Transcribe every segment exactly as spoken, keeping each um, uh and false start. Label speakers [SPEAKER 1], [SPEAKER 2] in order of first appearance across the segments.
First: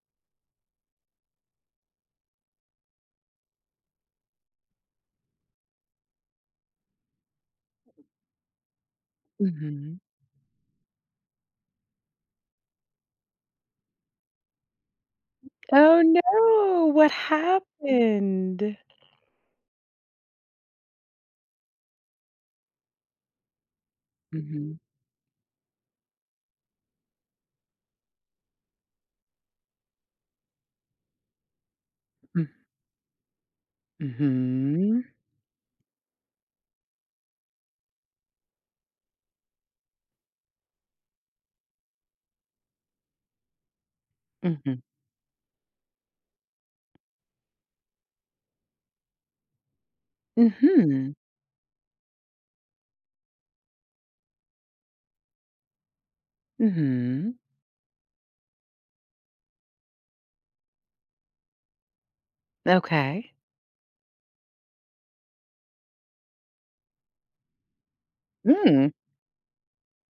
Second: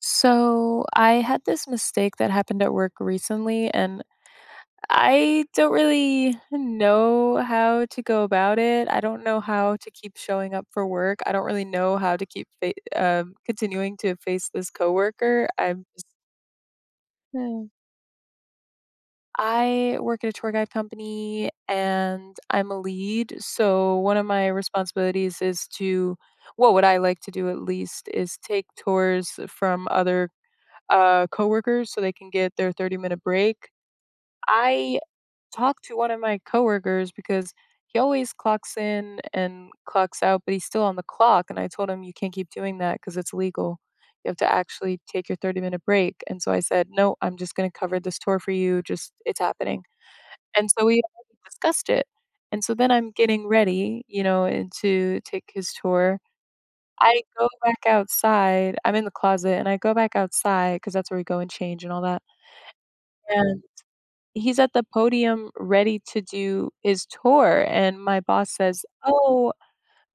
[SPEAKER 1] So I had this mistake that happened at work recently, and I don't really know how to go about it. I don't know how to
[SPEAKER 2] Mhm.
[SPEAKER 1] keep showing up for work. I don't really know how to keep fa- um, continuing to face this coworker. I'm
[SPEAKER 2] Oh,
[SPEAKER 1] just.
[SPEAKER 2] no. What
[SPEAKER 1] Hmm.
[SPEAKER 2] happened?
[SPEAKER 1] I work at a tour guide company and I'm a lead. So, one of my
[SPEAKER 2] Mhm.
[SPEAKER 1] responsibilities is to, well, what I like to do at least is take tours from other uh, coworkers so they can
[SPEAKER 2] Mm
[SPEAKER 1] get their thirty minute break. I
[SPEAKER 2] mhm.
[SPEAKER 1] talked to one of my coworkers because he always clocks in and clocks out, but he's still on the clock. And I told him, you can't keep doing that because it's illegal. You have to
[SPEAKER 2] Mhm.
[SPEAKER 1] actually take your thirty minute break. And so I said, "No, I'm just going to cover this tour for you. Just it's happening." And so we
[SPEAKER 2] Mhm.
[SPEAKER 1] discussed it. And so then I'm getting ready, you know, and to take his tour. I
[SPEAKER 2] Mhm.
[SPEAKER 1] go back outside. I'm in the closet and I go back outside because that's where we go and change and all that,
[SPEAKER 2] Okay.
[SPEAKER 1] and he's at the podium ready to do his tour, and my boss says,
[SPEAKER 2] Mm.
[SPEAKER 1] "Oh,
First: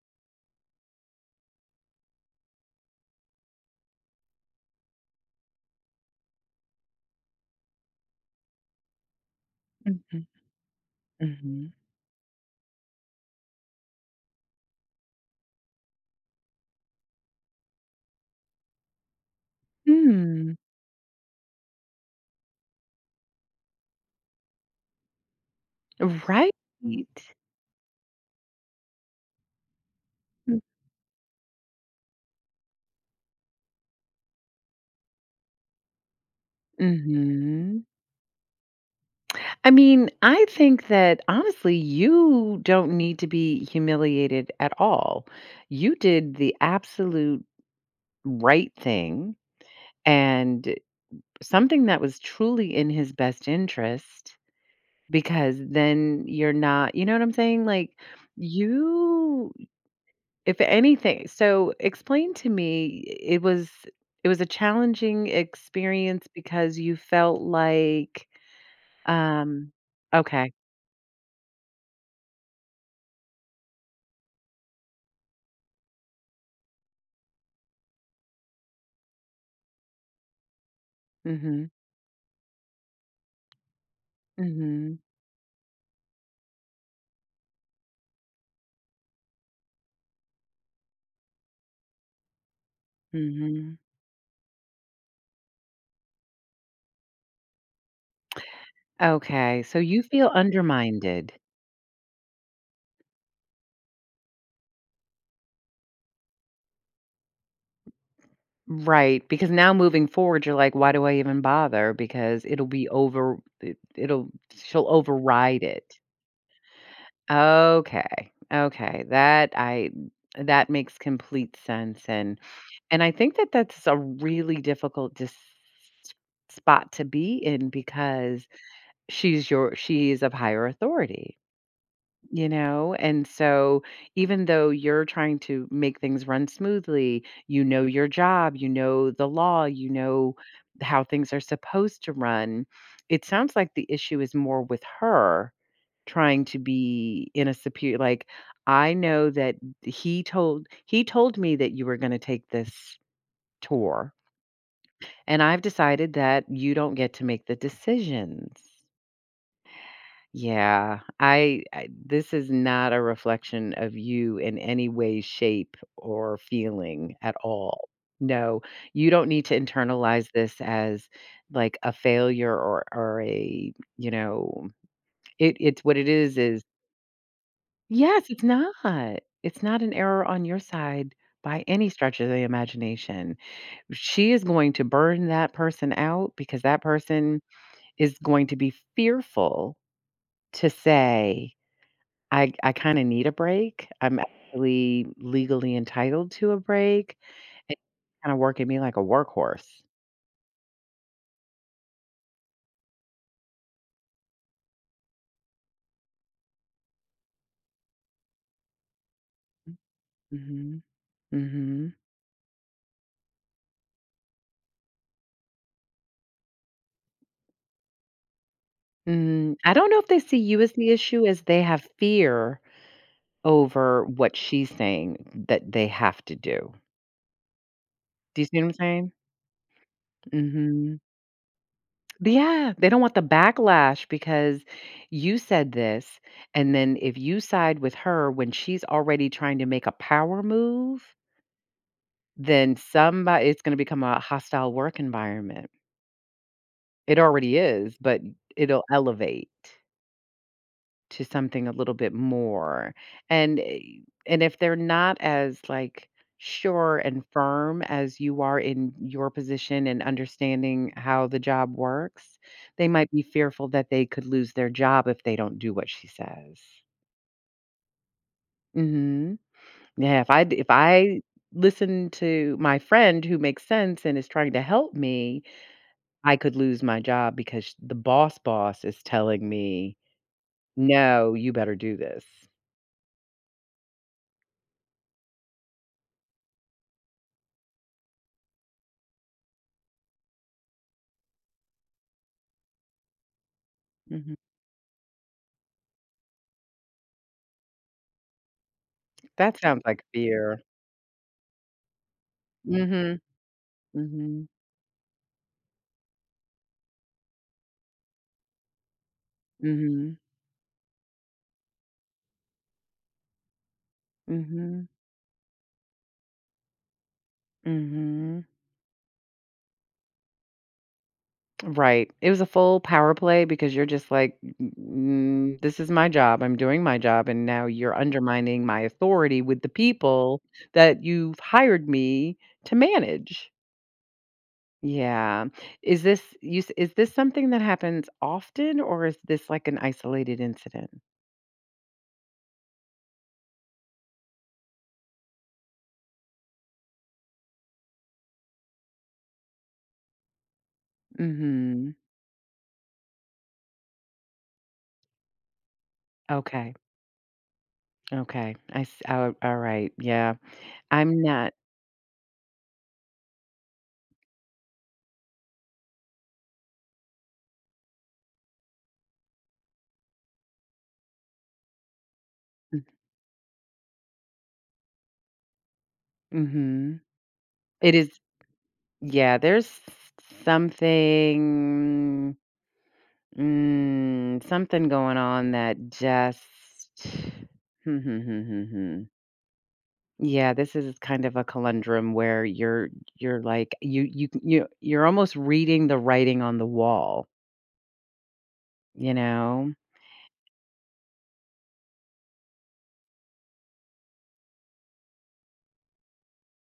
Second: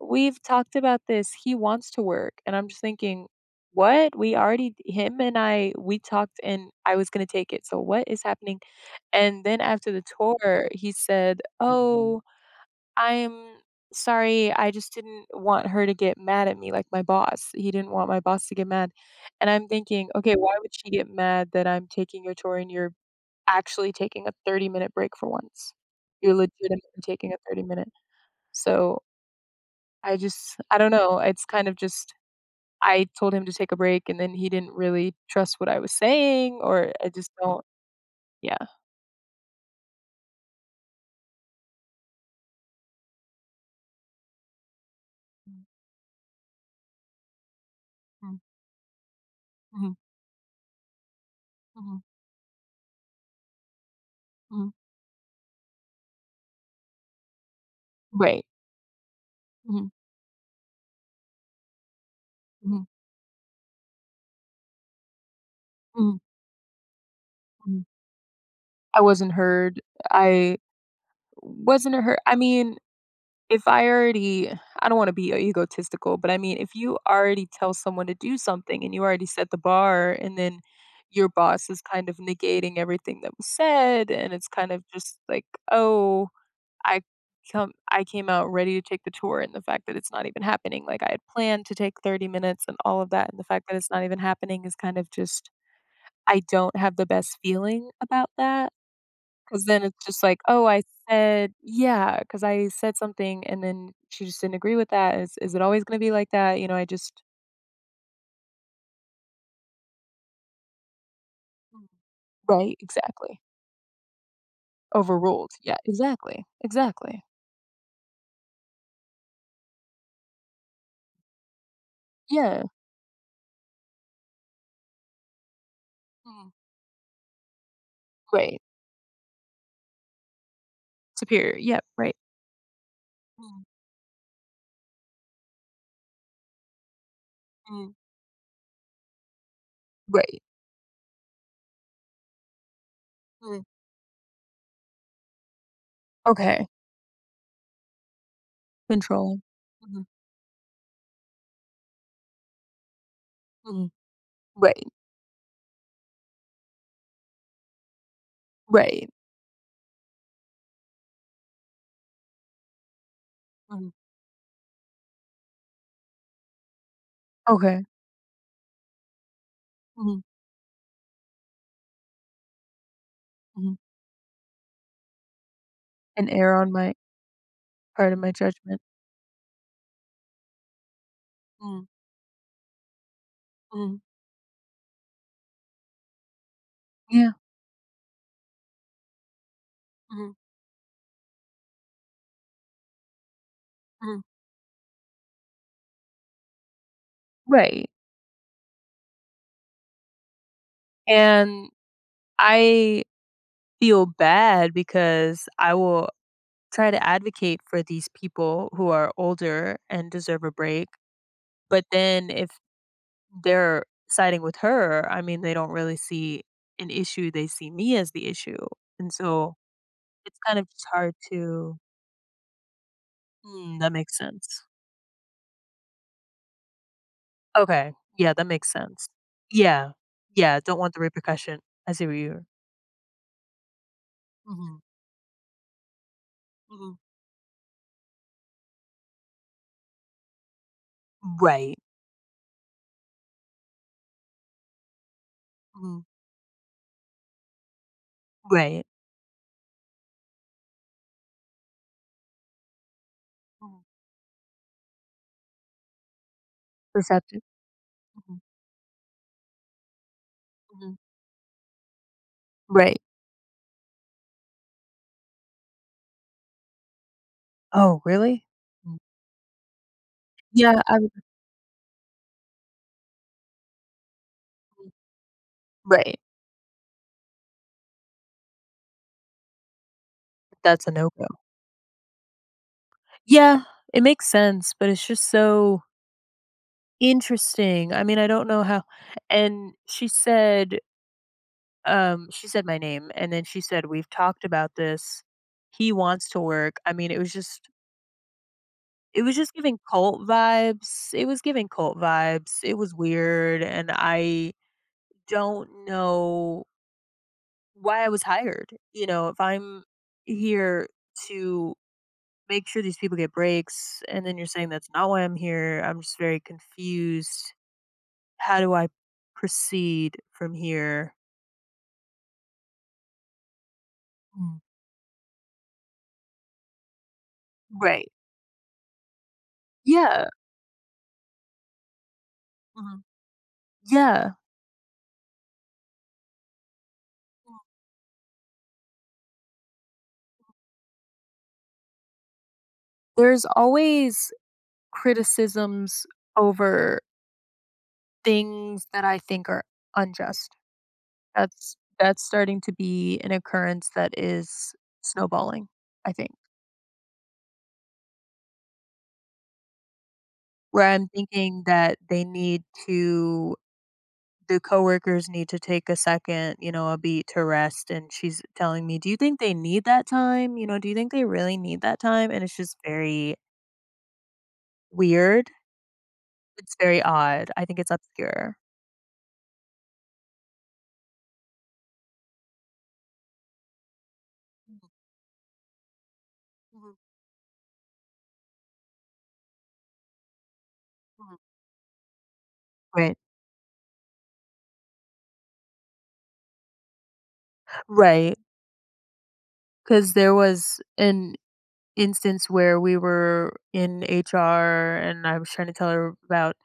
[SPEAKER 1] we've talked about this. He wants to work." And I'm just thinking, "What? We already, him and I, we talked and I was going to take it. So what is happening?" And then after the
[SPEAKER 2] Mhm.
[SPEAKER 1] tour, he said,
[SPEAKER 2] Mhm.
[SPEAKER 1] "Oh, I'm sorry. I just didn't want her to get mad at me, like, my boss. He didn't want my boss to get mad." And I'm thinking, "Okay,
[SPEAKER 2] Hmm.
[SPEAKER 1] why would she get mad that I'm taking your tour and you're actually taking a thirty-minute break for once? You're
[SPEAKER 2] Right.
[SPEAKER 1] legitimately taking a thirty-minute." So, I just
[SPEAKER 2] M
[SPEAKER 1] I don't know, it's kind of just I told him to take a break, and then he didn't really trust what I was saying, or I just don't,
[SPEAKER 2] mhm.
[SPEAKER 1] yeah.
[SPEAKER 2] I mean, I think that, honestly, you don't need to be humiliated at all. You did the absolute
[SPEAKER 1] Mhm,
[SPEAKER 2] right thing
[SPEAKER 1] mhm,
[SPEAKER 2] and something
[SPEAKER 1] mhm,
[SPEAKER 2] that was truly in his best interest.
[SPEAKER 1] mhm.
[SPEAKER 2] Because then you're not, you know what I'm saying? Like,
[SPEAKER 1] Right.
[SPEAKER 2] you,
[SPEAKER 1] Mhm,
[SPEAKER 2] if anything, so explain to
[SPEAKER 1] mhm,
[SPEAKER 2] me, it was it was a challenging
[SPEAKER 1] mhm,
[SPEAKER 2] experience because you felt
[SPEAKER 1] mhm.
[SPEAKER 2] like,
[SPEAKER 1] I wasn't
[SPEAKER 2] um
[SPEAKER 1] heard.
[SPEAKER 2] okay.
[SPEAKER 1] I wasn't heard I mean, if I already, I don't wanna be uh, egotistical, but I mean, if you already tell someone to do something and you already set the bar, and then your boss
[SPEAKER 2] Mhm.
[SPEAKER 1] is kind of negating everything that was said, and it's kind of
[SPEAKER 2] Mhm.
[SPEAKER 1] just like, "Oh, I come I came out ready to take the tour, and the fact that it's not even happening, like, I had planned to take thirty minutes and all of that, and the fact that
[SPEAKER 2] Mhm.
[SPEAKER 1] it's not even happening is kind of just I don't have the best feeling about that."
[SPEAKER 2] Okay,
[SPEAKER 1] 'Cause
[SPEAKER 2] so
[SPEAKER 1] then
[SPEAKER 2] you
[SPEAKER 1] it's just
[SPEAKER 2] feel
[SPEAKER 1] like, "Oh, I
[SPEAKER 2] undermined.
[SPEAKER 1] said," yeah, cause I said something and then she just didn't agree with that. Is is it always gonna be like that? You know, I just.
[SPEAKER 2] Right, because now moving forward, you're like, "Why do I even
[SPEAKER 1] Mm.
[SPEAKER 2] bother?" Because it'll
[SPEAKER 1] Right,
[SPEAKER 2] be over
[SPEAKER 1] exactly.
[SPEAKER 2] it it'll she'll
[SPEAKER 1] Overruled.
[SPEAKER 2] override
[SPEAKER 1] Yeah,
[SPEAKER 2] it.
[SPEAKER 1] exactly, exactly.
[SPEAKER 2] Okay, okay, that I that makes complete sense, and
[SPEAKER 1] Yeah.
[SPEAKER 2] and I think that that's a really difficult dis
[SPEAKER 1] Mm.
[SPEAKER 2] spot to be in because
[SPEAKER 1] Right.
[SPEAKER 2] she's your she is of higher authority,
[SPEAKER 1] Superior. Yep, right.
[SPEAKER 2] you know? And
[SPEAKER 1] Mm,
[SPEAKER 2] so even though you're trying to make things run smoothly, you know
[SPEAKER 1] mm.
[SPEAKER 2] your job, you know the law, you know
[SPEAKER 1] Right.
[SPEAKER 2] how things are supposed to run, it sounds
[SPEAKER 1] Mm.
[SPEAKER 2] like the issue is more with her trying to
[SPEAKER 1] Okay.
[SPEAKER 2] be in a superior, like, I know
[SPEAKER 1] Controlling.
[SPEAKER 2] that
[SPEAKER 1] Mhm,
[SPEAKER 2] he told he told me that you were gonna take this
[SPEAKER 1] mhm.
[SPEAKER 2] tour,
[SPEAKER 1] Right,
[SPEAKER 2] and I've decided that you don't get to make the decisions.
[SPEAKER 1] right.
[SPEAKER 2] Yeah, I I this is not a reflection
[SPEAKER 1] Mhm.
[SPEAKER 2] of you in any way, shape, or feeling at
[SPEAKER 1] Okay.
[SPEAKER 2] all. No, you don't need to
[SPEAKER 1] Mhm,
[SPEAKER 2] internalize this as, like, a failure or or a,
[SPEAKER 1] mhm.
[SPEAKER 2] you know, it it's what it
[SPEAKER 1] An
[SPEAKER 2] is
[SPEAKER 1] error
[SPEAKER 2] is
[SPEAKER 1] on my part, of
[SPEAKER 2] yes,
[SPEAKER 1] my
[SPEAKER 2] it's
[SPEAKER 1] judgment.
[SPEAKER 2] not. It's not an error on your side by
[SPEAKER 1] Mm,
[SPEAKER 2] any stretch of the imagination.
[SPEAKER 1] mhm.
[SPEAKER 2] She is going to burn that person out because that
[SPEAKER 1] Yeah.
[SPEAKER 2] person is going to be fearful
[SPEAKER 1] Mhm,
[SPEAKER 2] to say, I, I kind of need a break. I'm
[SPEAKER 1] mhm.
[SPEAKER 2] actually legally entitled to a break. And
[SPEAKER 1] Right,
[SPEAKER 2] kind of working me like a workhorse.
[SPEAKER 1] and I feel bad because I will try to advocate for these people who are older and deserve a
[SPEAKER 2] Hmm,
[SPEAKER 1] break, but
[SPEAKER 2] hmm.
[SPEAKER 1] then if they're siding with her, I mean, they don't really see an issue, they see me as the issue, and so
[SPEAKER 2] Mm, I don't know if they see
[SPEAKER 1] it's kind
[SPEAKER 2] you
[SPEAKER 1] of
[SPEAKER 2] as
[SPEAKER 1] just
[SPEAKER 2] the
[SPEAKER 1] hard
[SPEAKER 2] issue, as they
[SPEAKER 1] to.
[SPEAKER 2] have fear
[SPEAKER 1] Mm, that
[SPEAKER 2] over
[SPEAKER 1] makes
[SPEAKER 2] what
[SPEAKER 1] sense.
[SPEAKER 2] she's saying that they have to do.
[SPEAKER 1] Okay, yeah,
[SPEAKER 2] Do you
[SPEAKER 1] that
[SPEAKER 2] see what
[SPEAKER 1] makes
[SPEAKER 2] I'm
[SPEAKER 1] sense.
[SPEAKER 2] saying?
[SPEAKER 1] Yeah, yeah, don't want
[SPEAKER 2] Mhm.
[SPEAKER 1] the repercussion. I see what
[SPEAKER 2] But
[SPEAKER 1] you're.
[SPEAKER 2] yeah, they don't want the backlash because
[SPEAKER 1] Mhm,
[SPEAKER 2] you said this, and
[SPEAKER 1] mhm.
[SPEAKER 2] then if you side with her when she's already trying to make a power move,
[SPEAKER 1] Right,
[SPEAKER 2] then somebody it's gonna become a hostile work environment.
[SPEAKER 1] mhm,
[SPEAKER 2] It already is, but it'll
[SPEAKER 1] right,
[SPEAKER 2] elevate to something a little bit more. And eh,
[SPEAKER 1] mhm.
[SPEAKER 2] and if they're not as, like, sure and
[SPEAKER 1] Perceptive,
[SPEAKER 2] firm as
[SPEAKER 1] mhm,
[SPEAKER 2] you are in your position and understanding
[SPEAKER 1] mhm.
[SPEAKER 2] how the job works, they
[SPEAKER 1] Right.
[SPEAKER 2] might be fearful that they could lose their job if they don't do what she says.
[SPEAKER 1] Oh, really? Mm.
[SPEAKER 2] Mhm. Yeah, if I d- if
[SPEAKER 1] Yeah, I would.
[SPEAKER 2] I listen to my friend who makes sense and is trying to help me,
[SPEAKER 1] Right.
[SPEAKER 2] I could lose my job because the boss boss is telling me,
[SPEAKER 1] That's a no-go.
[SPEAKER 2] "No, you better do this."
[SPEAKER 1] Yeah, it makes sense, but it's just so interesting. I mean, I don't know how, and she said, um she said my name, and then she said, "We've
[SPEAKER 2] Mm-hmm.
[SPEAKER 1] talked about this. He wants to work." I mean, it was just, it was just
[SPEAKER 2] That
[SPEAKER 1] giving
[SPEAKER 2] sounds like
[SPEAKER 1] cult
[SPEAKER 2] fear.
[SPEAKER 1] vibes. It was giving cult vibes. It was
[SPEAKER 2] Mhm,
[SPEAKER 1] weird, and
[SPEAKER 2] mhm,
[SPEAKER 1] I don't know why I was hired. You know, if I'm
[SPEAKER 2] mhm,
[SPEAKER 1] here to make sure these people get breaks, and then you're saying
[SPEAKER 2] mhm,
[SPEAKER 1] that's not why I'm here. I'm just very confused.
[SPEAKER 2] mhm.
[SPEAKER 1] How do I proceed from here?
[SPEAKER 2] Right. It was a full power play because you're just like,
[SPEAKER 1] Mm.
[SPEAKER 2] "N this is my job, I'm doing my job, and now you're
[SPEAKER 1] Right.
[SPEAKER 2] undermining my authority with the
[SPEAKER 1] Yeah.
[SPEAKER 2] people that you've hired me to
[SPEAKER 1] Mhm.
[SPEAKER 2] manage."
[SPEAKER 1] Yeah.
[SPEAKER 2] Yeah. Is this you s is this something that happens often, or is this like an isolated incident?
[SPEAKER 1] There's always criticisms over things that I think are unjust. That's
[SPEAKER 2] Mhm.
[SPEAKER 1] that's starting to be an occurrence that is snowballing, I think.
[SPEAKER 2] Okay, okay. I s oh, alright, yeah.
[SPEAKER 1] Where I'm
[SPEAKER 2] I'm not.
[SPEAKER 1] thinking that they need to, the coworkers need to take a second, you know, a beat to rest. And she's telling me, do you think they need that time? You know, do you think they really need that time? And it's just very weird. It's
[SPEAKER 2] Mhm.
[SPEAKER 1] very odd. I think it's
[SPEAKER 2] It is,
[SPEAKER 1] obscure.
[SPEAKER 2] yeah, there's something, mm, something
[SPEAKER 1] Mhm,
[SPEAKER 2] going on that just
[SPEAKER 1] mhm,
[SPEAKER 2] hmm, hmm, hmm, hmm, hmm. Yeah, this is kind of
[SPEAKER 1] mhm.
[SPEAKER 2] a conundrum where you're
[SPEAKER 1] Right.
[SPEAKER 2] you're like you you you you're almost reading the writing on the wall,
[SPEAKER 1] Right.
[SPEAKER 2] you know?
[SPEAKER 1] Because there was an instance where we were in H R and I was trying to tell her about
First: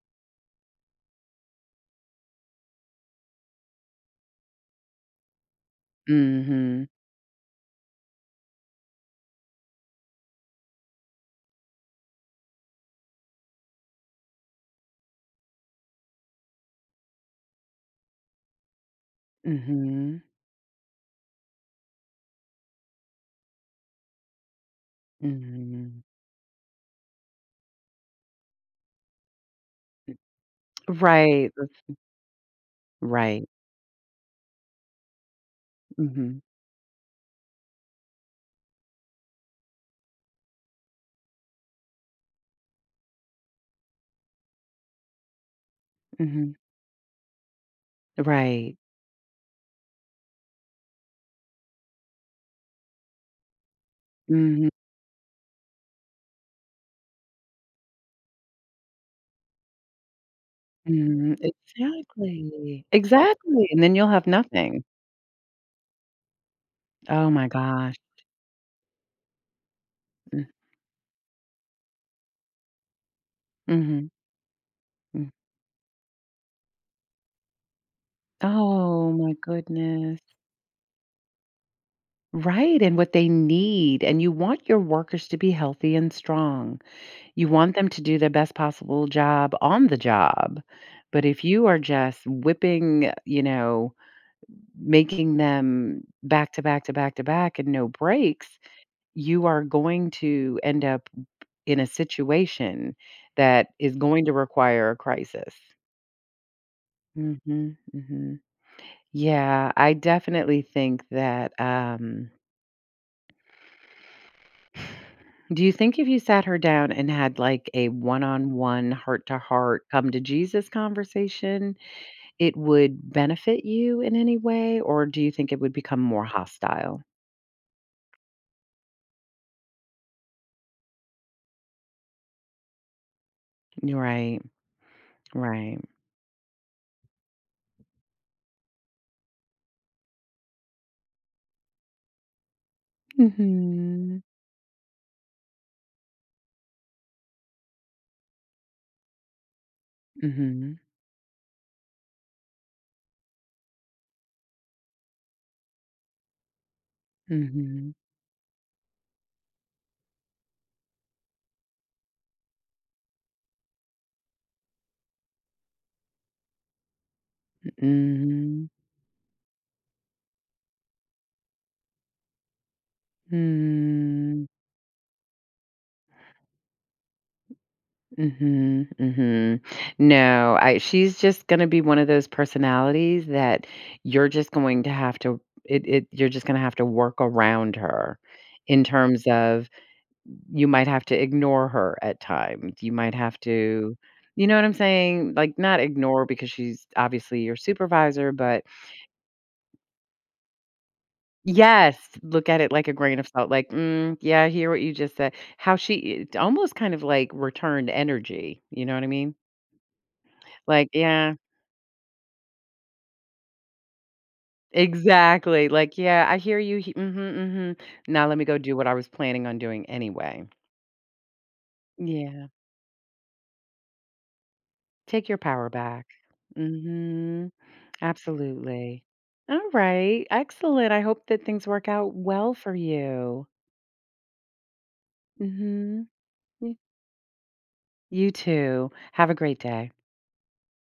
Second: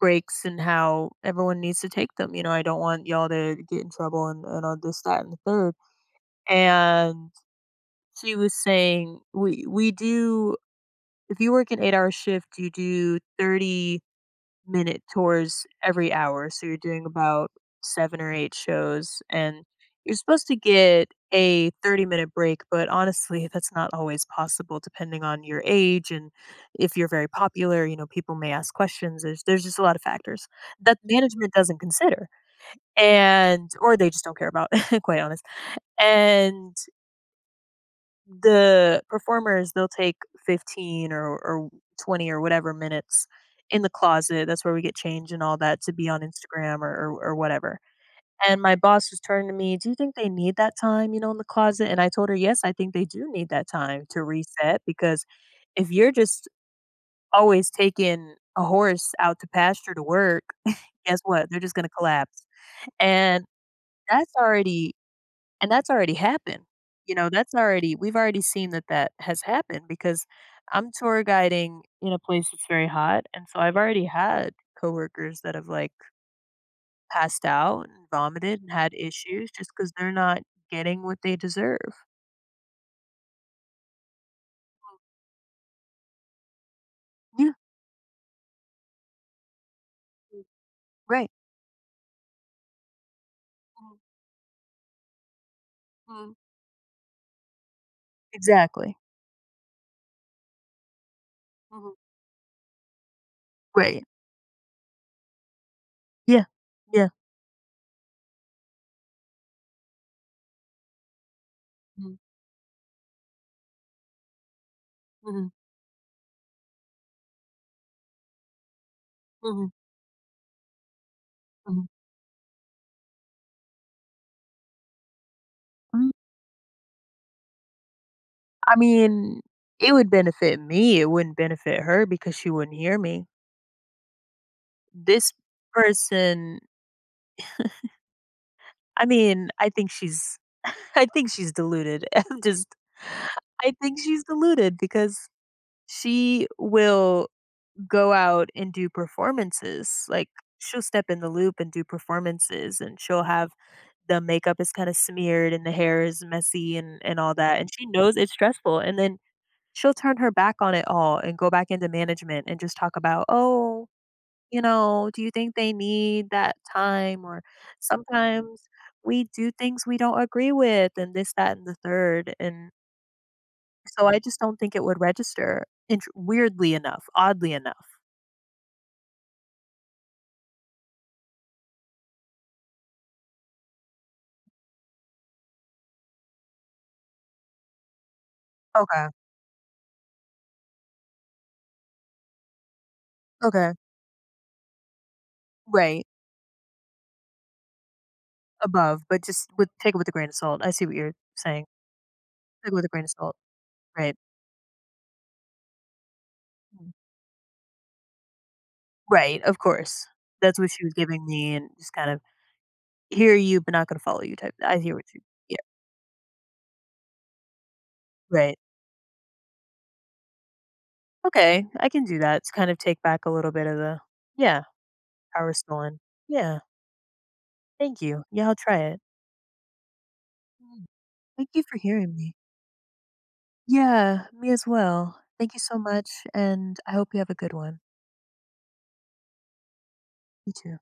[SPEAKER 1] breaks and how everyone needs to take them. You know, I don't want y'all to get in trouble and, and all this, that, and the third.
[SPEAKER 2] Mhm.
[SPEAKER 1] And she was saying, we we do, if you work an eight hour shift you do thirty minute tours every hour, so you're doing about seven or eight shows, and you're
[SPEAKER 2] Mhm.
[SPEAKER 1] supposed to get a thirty minute break, but honestly that's not always possible depending on your
[SPEAKER 2] Mhm.
[SPEAKER 1] age, and if you're very popular, you know, people may ask questions. There's there's just a lot of factors that
[SPEAKER 2] Right,
[SPEAKER 1] management doesn't consider,
[SPEAKER 2] right.
[SPEAKER 1] and or they just don't care about, quite honest.
[SPEAKER 2] Mhm.
[SPEAKER 1] And the performers, they'll take fifteen or or twenty or whatever minutes in the closet, that's where we get changed and all that, to be on
[SPEAKER 2] Mhm.
[SPEAKER 1] Instagram or or or whatever, and my
[SPEAKER 2] Right.
[SPEAKER 1] boss was turning to me, "Do you think they need that time, you know, in the closet?" And I told her, "Yes, I think they do need that time to
[SPEAKER 2] Mhm.
[SPEAKER 1] reset, because if you're just always taking a horse out to pasture to work, guess
[SPEAKER 2] Mm,
[SPEAKER 1] what? They're just gonna collapse."
[SPEAKER 2] exactly,
[SPEAKER 1] And
[SPEAKER 2] exactly, and then you'll have
[SPEAKER 1] that's
[SPEAKER 2] nothing.
[SPEAKER 1] already, and that's already happened. You know,
[SPEAKER 2] Oh my
[SPEAKER 1] that's
[SPEAKER 2] gosh.
[SPEAKER 1] already, we've already seen that that has happened, because
[SPEAKER 2] Mm,
[SPEAKER 1] I'm tour guiding in a place that's very hot, and so I've already
[SPEAKER 2] mhm,
[SPEAKER 1] had
[SPEAKER 2] mm.
[SPEAKER 1] coworkers that have, like, passed out and vomited and had
[SPEAKER 2] Oh my
[SPEAKER 1] issues just because 'cause they're
[SPEAKER 2] goodness.
[SPEAKER 1] not getting what they deserve.
[SPEAKER 2] Right, and what they need, and you want your workers to be healthy and strong. You
[SPEAKER 1] Yeah.
[SPEAKER 2] want them to do their best possible job on the job, but
[SPEAKER 1] Right.
[SPEAKER 2] if you are just whipping, you know, making them
[SPEAKER 1] Mm-hmm.
[SPEAKER 2] back to back to back to back and no breaks,
[SPEAKER 1] Exactly.
[SPEAKER 2] you are going to end up in a
[SPEAKER 1] Mm-hmm.
[SPEAKER 2] situation that is
[SPEAKER 1] Right.
[SPEAKER 2] going to require a crisis.
[SPEAKER 1] Yeah. Yeah.
[SPEAKER 2] Mhm, mhm. Yeah, I definitely think that,
[SPEAKER 1] Mm-hmm.
[SPEAKER 2] um
[SPEAKER 1] Hmm.
[SPEAKER 2] do you think if you sat her down and had, like, a one-on-one,
[SPEAKER 1] Hmm.
[SPEAKER 2] heart-to-heart, come to Jesus conversation, it would benefit you in any way, or do you think it would become
[SPEAKER 1] Mm,
[SPEAKER 2] more hostile?
[SPEAKER 1] I mean, it would benefit me, it wouldn't benefit her because she wouldn't hear me.
[SPEAKER 2] Right,
[SPEAKER 1] This
[SPEAKER 2] right.
[SPEAKER 1] person, I mean, I think she's I think she's deluded. I'm just, I think
[SPEAKER 2] Mhm,
[SPEAKER 1] she's deluded because she will go out and do performances, like,
[SPEAKER 2] mhm,
[SPEAKER 1] she'll step in the loop and do performances, and she'll have, the makeup is kinda smeared, and the hair is messy and and all that, and she
[SPEAKER 2] mhm,
[SPEAKER 1] knows it's stressful, and then she'll turn her back on it all and go back into management and just talk about, "Oh." You know, do you think they need that time? Or sometimes
[SPEAKER 2] mhm,
[SPEAKER 1] we do things we don't agree with, and this, that, and the third. And so I just
[SPEAKER 2] mm.
[SPEAKER 1] don't think it would register, int- weirdly enough, oddly enough.
[SPEAKER 2] Mhm, mhm. No, I she's just gonna be one of those personalities that you're just going to have to it it you're just gonna have to work around her in
[SPEAKER 1] Okay.
[SPEAKER 2] terms of you might have to ignore her at times. You might have
[SPEAKER 1] Okay.
[SPEAKER 2] to, you know what I'm saying? Like, not
[SPEAKER 1] Right.
[SPEAKER 2] ignore because she's obviously your supervisor, but
[SPEAKER 1] Above, but just with, take it with a grain of salt. I see what you're saying.
[SPEAKER 2] yes, look at it
[SPEAKER 1] Take it with
[SPEAKER 2] like
[SPEAKER 1] a
[SPEAKER 2] a
[SPEAKER 1] grain of
[SPEAKER 2] grain of
[SPEAKER 1] salt.
[SPEAKER 2] salt. Like,
[SPEAKER 1] Right.
[SPEAKER 2] mm, yeah, I hear what you just said. How she it almost
[SPEAKER 1] Mm.
[SPEAKER 2] kind of like returned energy. You know what I mean?
[SPEAKER 1] Right. Of course. That's what she
[SPEAKER 2] Like,
[SPEAKER 1] was giving
[SPEAKER 2] yeah,
[SPEAKER 1] me, and just kind of hear you, but not going to follow you type. I hear what you, yeah.
[SPEAKER 2] exactly, like, "Yeah, I hear you, he mhm, mhm. Now let me go
[SPEAKER 1] Right.
[SPEAKER 2] do what I was planning on doing anyway."
[SPEAKER 1] Okay. I can do that
[SPEAKER 2] Yeah,
[SPEAKER 1] to kind of take back a little bit of the, yeah.
[SPEAKER 2] take your
[SPEAKER 1] Power
[SPEAKER 2] power
[SPEAKER 1] stolen.
[SPEAKER 2] back.
[SPEAKER 1] Yeah,
[SPEAKER 2] Mhm,
[SPEAKER 1] thank you. Yeah, I'll try it.
[SPEAKER 2] absolutely. Alright,
[SPEAKER 1] Mm.
[SPEAKER 2] excellent, I hope that
[SPEAKER 1] Thank you
[SPEAKER 2] things
[SPEAKER 1] for
[SPEAKER 2] work out
[SPEAKER 1] hearing me.
[SPEAKER 2] well for you.
[SPEAKER 1] Yeah, me as well. Thank you so
[SPEAKER 2] Mhm,
[SPEAKER 1] much,
[SPEAKER 2] y
[SPEAKER 1] and I hope you have a good one.
[SPEAKER 2] you too. Have a great day.
[SPEAKER 1] You too.